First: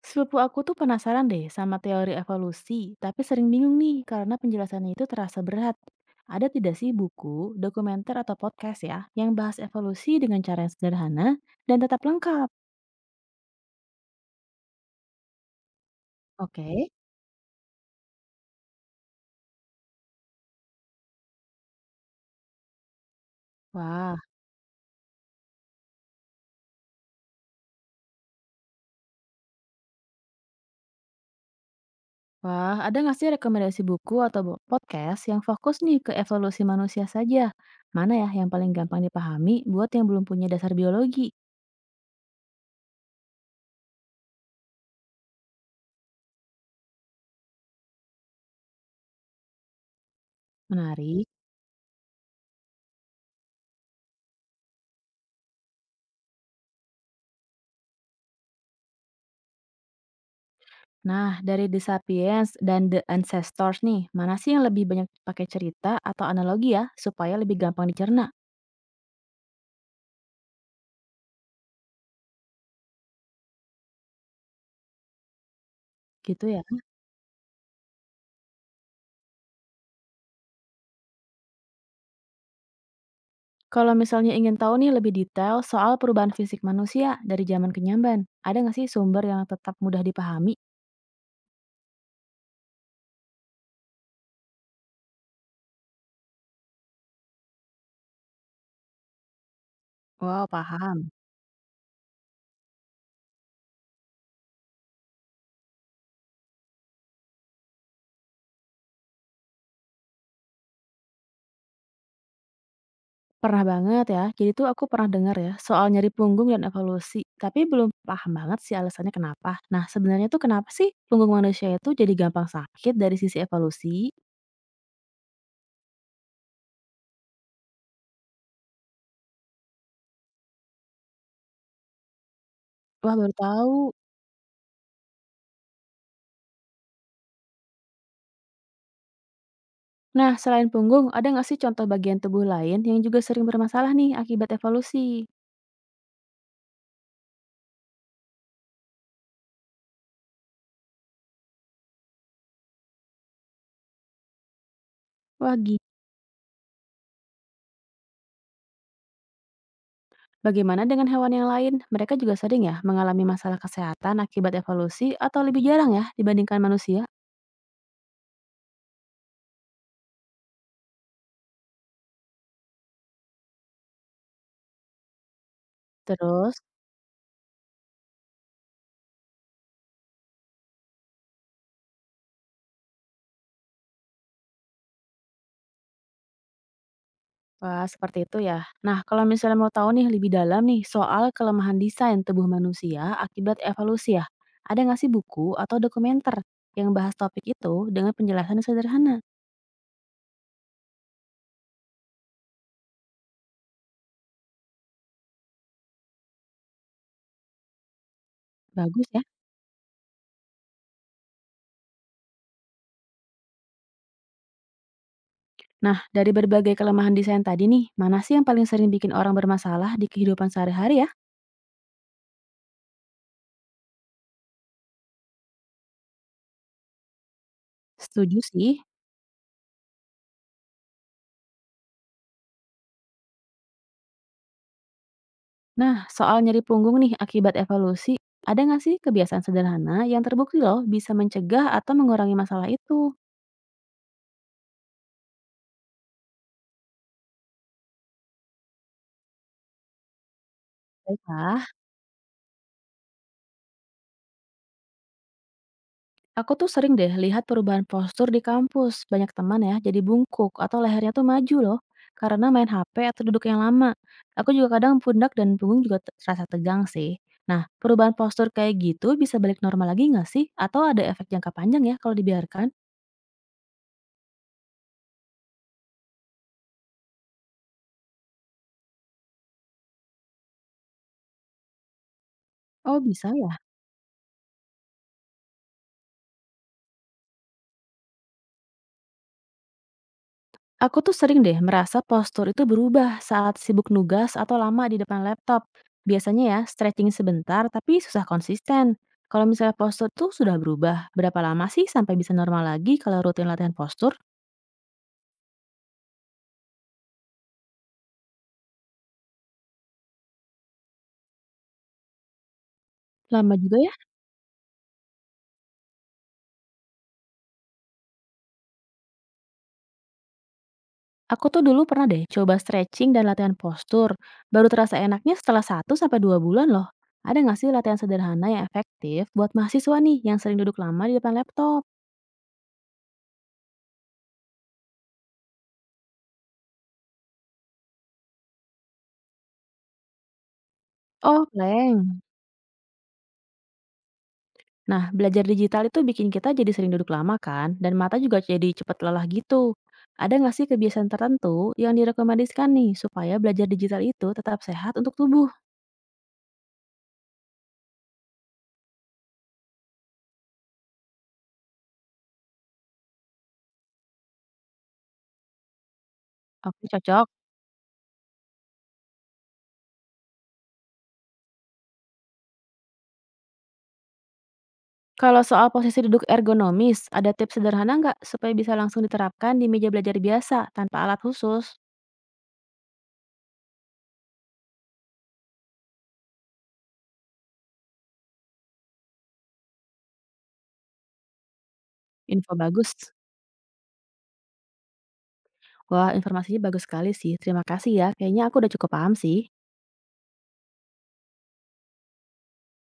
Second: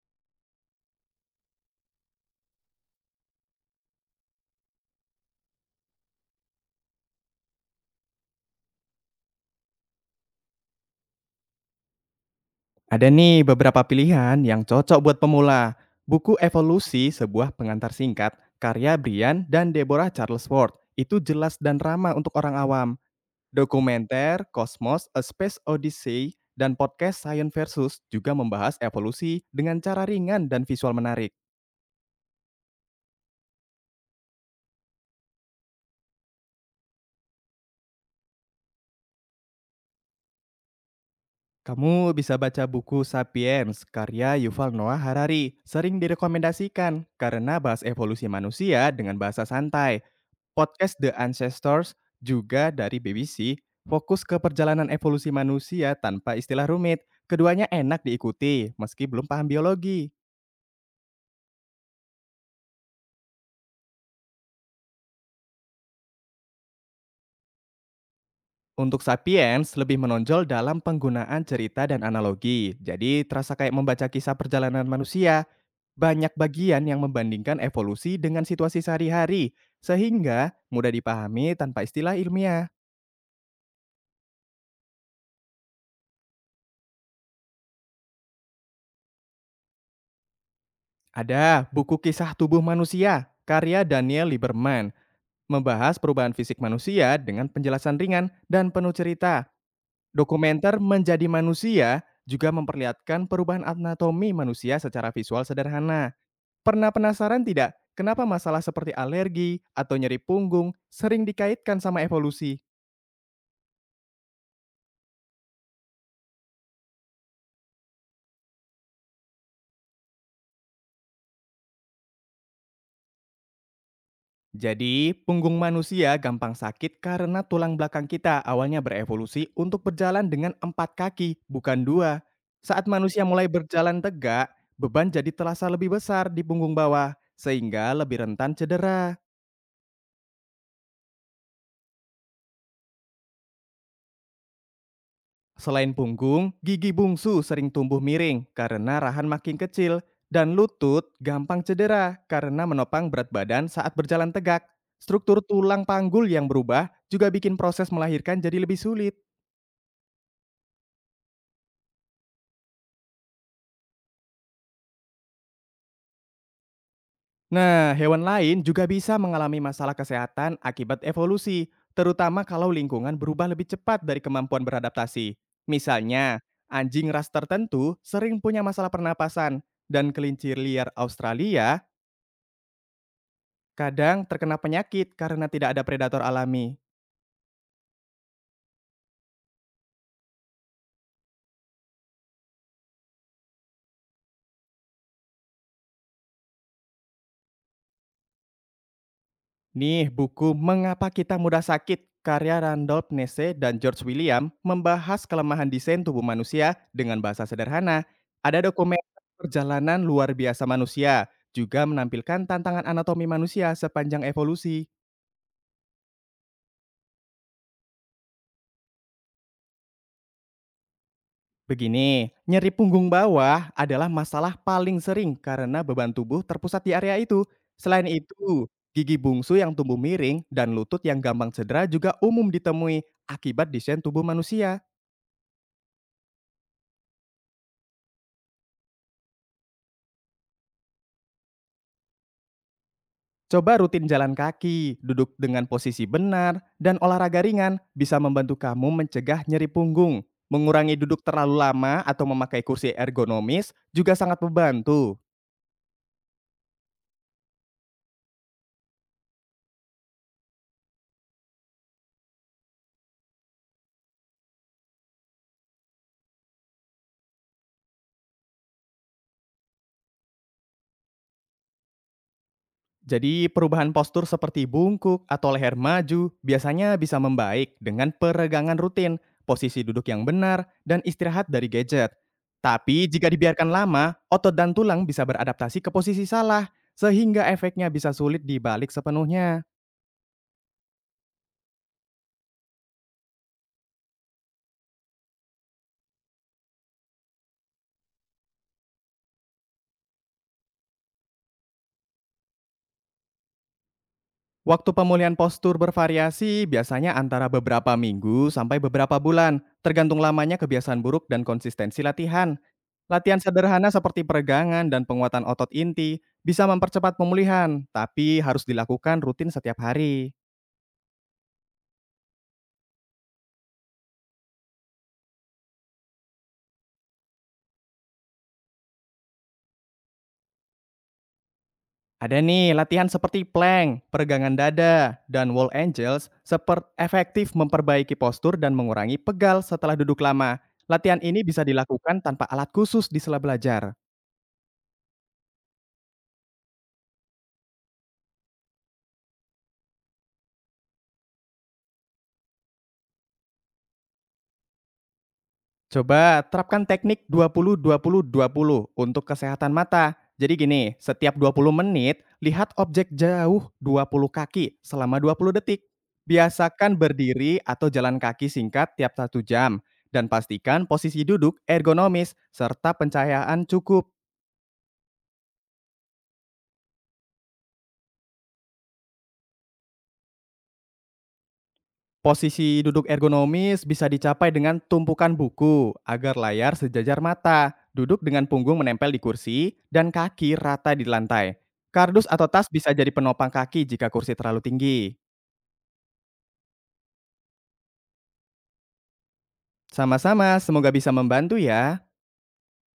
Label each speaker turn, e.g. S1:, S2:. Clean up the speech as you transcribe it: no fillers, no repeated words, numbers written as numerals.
S1: Sepupu aku tuh penasaran deh sama teori evolusi, tapi sering bingung nih karena penjelasannya itu terasa berat. Ada tidak sih buku, dokumenter, atau podcast ya yang bahas evolusi dengan cara yang sederhana dan tetap lengkap?
S2: Ada nih beberapa pilihan yang cocok buat pemula. Buku
S1: Oke.
S2: Evolusi, sebuah pengantar singkat, karya Brian dan Deborah Charles Ward. Itu jelas dan ramah untuk orang awam.
S1: Wah,
S2: Dokumenter, Cosmos, A Space Odyssey, dan podcast Science Versus juga membahas evolusi dengan cara ringan dan visual menarik.
S1: wah, ada nggak sih rekomendasi buku atau podcast yang fokus nih ke evolusi manusia saja? Mana ya yang paling gampang dipahami buat yang belum punya dasar biologi?
S2: Kamu bisa baca buku Sapiens, karya Yuval Noah Harari. Sering direkomendasikan karena bahas evolusi manusia dengan bahasa santai. Podcast The
S1: Menarik.
S2: Ancestors, juga dari BBC, fokus ke perjalanan evolusi manusia tanpa istilah rumit. Keduanya enak diikuti, meski belum paham biologi.
S1: Nah, dari The Sapiens dan The Ancestors nih, mana sih yang lebih banyak pakai cerita atau analogi ya, supaya lebih gampang dicerna?
S2: Untuk Sapiens, lebih menonjol dalam penggunaan cerita dan analogi. Jadi, terasa kayak membaca kisah perjalanan manusia. Banyak
S1: Gitu ya.
S2: bagian yang membandingkan evolusi dengan situasi sehari-hari, sehingga mudah dipahami tanpa istilah ilmiah.
S1: Kalau misalnya ingin tahu nih lebih detail soal perubahan fisik manusia dari zaman ke nyamban, ada nggak sih sumber yang tetap mudah dipahami?
S2: Ada buku kisah tubuh manusia, karya Daniel Lieberman, membahas perubahan fisik manusia dengan penjelasan ringan dan penuh cerita,
S1: Wow,
S2: dokumenter
S1: paham.
S2: menjadi manusia juga memperlihatkan perubahan anatomi manusia secara visual sederhana. Pernah penasaran tidak kenapa masalah seperti alergi atau nyeri punggung sering dikaitkan sama evolusi?
S1: Pernah banget ya, jadi tuh aku pernah dengar ya soal nyeri punggung dan evolusi, tapi belum paham banget sih alasannya kenapa. Nah, sebenarnya tuh kenapa sih punggung manusia itu jadi gampang sakit dari sisi evolusi?
S2: Jadi, punggung manusia gampang sakit karena tulang belakang kita awalnya berevolusi untuk berjalan dengan 4 kaki, bukan dua. Saat
S1: Wah,
S2: manusia
S1: baru
S2: mulai
S1: tahu.
S2: berjalan tegak, beban jadi terasa lebih besar di punggung bawah, sehingga lebih rentan cedera.
S1: Nah, selain punggung, ada nggak sih contoh bagian tubuh lain yang juga sering bermasalah nih akibat evolusi?
S2: Selain punggung, gigi bungsu sering tumbuh miring karena rahan makin kecil, dan lutut gampang cedera karena menopang berat badan saat berjalan tegak. Struktur
S1: Wah, gi-
S2: tulang panggul yang berubah juga bikin proses melahirkan jadi lebih sulit.
S1: Bagaimana dengan hewan yang lain? Mereka juga sering ya mengalami masalah kesehatan akibat evolusi atau lebih jarang ya dibandingkan manusia?
S2: Nah, hewan lain juga bisa mengalami masalah kesehatan akibat evolusi, terutama kalau lingkungan berubah lebih cepat dari kemampuan beradaptasi. Misalnya,
S1: Terus,
S2: anjing ras tertentu sering punya masalah pernapasan, dan kelinci liar Australia kadang terkena penyakit karena tidak ada predator alami.
S1: wah seperti itu ya. Nah, kalau misalnya mau tahu nih lebih dalam nih soal kelemahan desain tubuh manusia akibat evolusi ya, ada nggak sih buku atau dokumenter yang bahas topik itu dengan penjelasan yang sederhana?
S2: Nih, buku Mengapa Kita Mudah Sakit karya Randolph Nesse dan George William membahas kelemahan desain tubuh manusia dengan bahasa sederhana. Ada dokumen
S1: Bagus ya.
S2: perjalanan luar biasa manusia, juga menampilkan tantangan anatomi manusia sepanjang evolusi.
S1: Nah, dari berbagai kelemahan desain tadi nih, mana sih yang paling sering bikin orang bermasalah di kehidupan sehari-hari ya?
S2: Begini, nyeri punggung bawah adalah masalah paling sering karena beban tubuh terpusat di area itu. Selain
S1: Setuju
S2: itu,
S1: sih.
S2: gigi bungsu yang tumbuh miring dan lutut yang gampang cedera juga umum ditemui akibat desain tubuh manusia.
S1: Nah, soal nyeri punggung nih akibat evolusi, ada nggak sih kebiasaan sederhana yang terbukti loh bisa mencegah atau mengurangi masalah itu?
S2: Coba rutin jalan kaki, duduk dengan posisi benar, dan olahraga ringan bisa membantu kamu mencegah nyeri punggung. Mengurangi duduk terlalu
S1: Baiklah.
S2: lama atau memakai kursi ergonomis juga sangat membantu.
S1: Aku tuh sering deh lihat perubahan postur di kampus. Banyak teman ya jadi bungkuk atau lehernya tuh maju loh karena main HP atau duduk yang lama. Aku juga kadang pundak dan punggung juga terasa tegang sih. Nah, perubahan postur kayak gitu bisa balik normal lagi nggak sih? Atau ada efek jangka panjang ya kalau dibiarkan?
S2: Jadi perubahan postur seperti bungkuk atau leher maju biasanya bisa membaik dengan peregangan rutin, posisi duduk yang benar, dan istirahat dari gadget.
S1: Oh,
S2: Tapi
S1: bisa
S2: jika
S1: ya.
S2: dibiarkan lama, otot dan tulang bisa beradaptasi ke posisi salah, sehingga efeknya bisa sulit dibalik sepenuhnya.
S1: Aku tuh sering deh merasa postur itu berubah saat sibuk nugas atau lama di depan laptop. Biasanya ya, stretching sebentar tapi susah konsisten. Kalau misalnya postur tuh sudah berubah, berapa lama sih sampai bisa normal lagi kalau rutin latihan postur?
S2: Waktu pemulihan postur bervariasi biasanya antara beberapa minggu sampai beberapa bulan, tergantung lamanya kebiasaan buruk dan konsistensi latihan. Latihan
S1: Lama juga
S2: sederhana
S1: ya.
S2: seperti peregangan dan penguatan otot inti bisa mempercepat pemulihan, tapi harus dilakukan rutin setiap hari.
S1: Aku tuh dulu pernah deh coba stretching dan latihan postur. Baru terasa enaknya setelah satu sampai dua bulan loh. Ada nggak sih latihan sederhana yang efektif buat mahasiswa nih yang sering duduk lama di depan laptop?
S2: Ada nih latihan seperti plank, peregangan dada, dan wall angels seperti efektif memperbaiki postur dan mengurangi pegal setelah duduk lama. Latihan ini
S1: Oh,
S2: bisa
S1: plank.
S2: dilakukan tanpa alat khusus di sela belajar.
S1: Nah, belajar digital itu bikin kita jadi sering duduk lama kan, dan mata juga jadi cepat lelah gitu. Ada nggak sih kebiasaan tertentu yang direkomendasikan nih supaya belajar digital itu tetap sehat untuk tubuh?
S2: Coba terapkan teknik dua 20 20 20 untuk kesehatan mata. Jadi gini, setiap 20 menit, lihat objek jauh 20 kaki selama 20 detik.
S1: Oke,
S2: Biasakan
S1: cocok.
S2: berdiri atau jalan kaki singkat tiap 1 jam. Dan pastikan posisi duduk ergonomis serta pencahayaan cukup.
S1: Kalau soal posisi duduk ergonomis, ada tips sederhana nggak supaya bisa langsung diterapkan di meja belajar biasa tanpa alat khusus?
S2: Posisi duduk ergonomis bisa dicapai dengan tumpukan buku agar layar sejajar mata, duduk dengan punggung menempel di kursi, dan kaki rata di lantai. Kardus atau
S1: Info
S2: tas bisa
S1: bagus.
S2: jadi penopang kaki jika kursi terlalu tinggi.
S1: Wah, informasinya bagus sekali sih. Terima kasih ya. Kayaknya aku udah cukup paham sih.
S2: Sama-sama, semoga bisa membantu ya.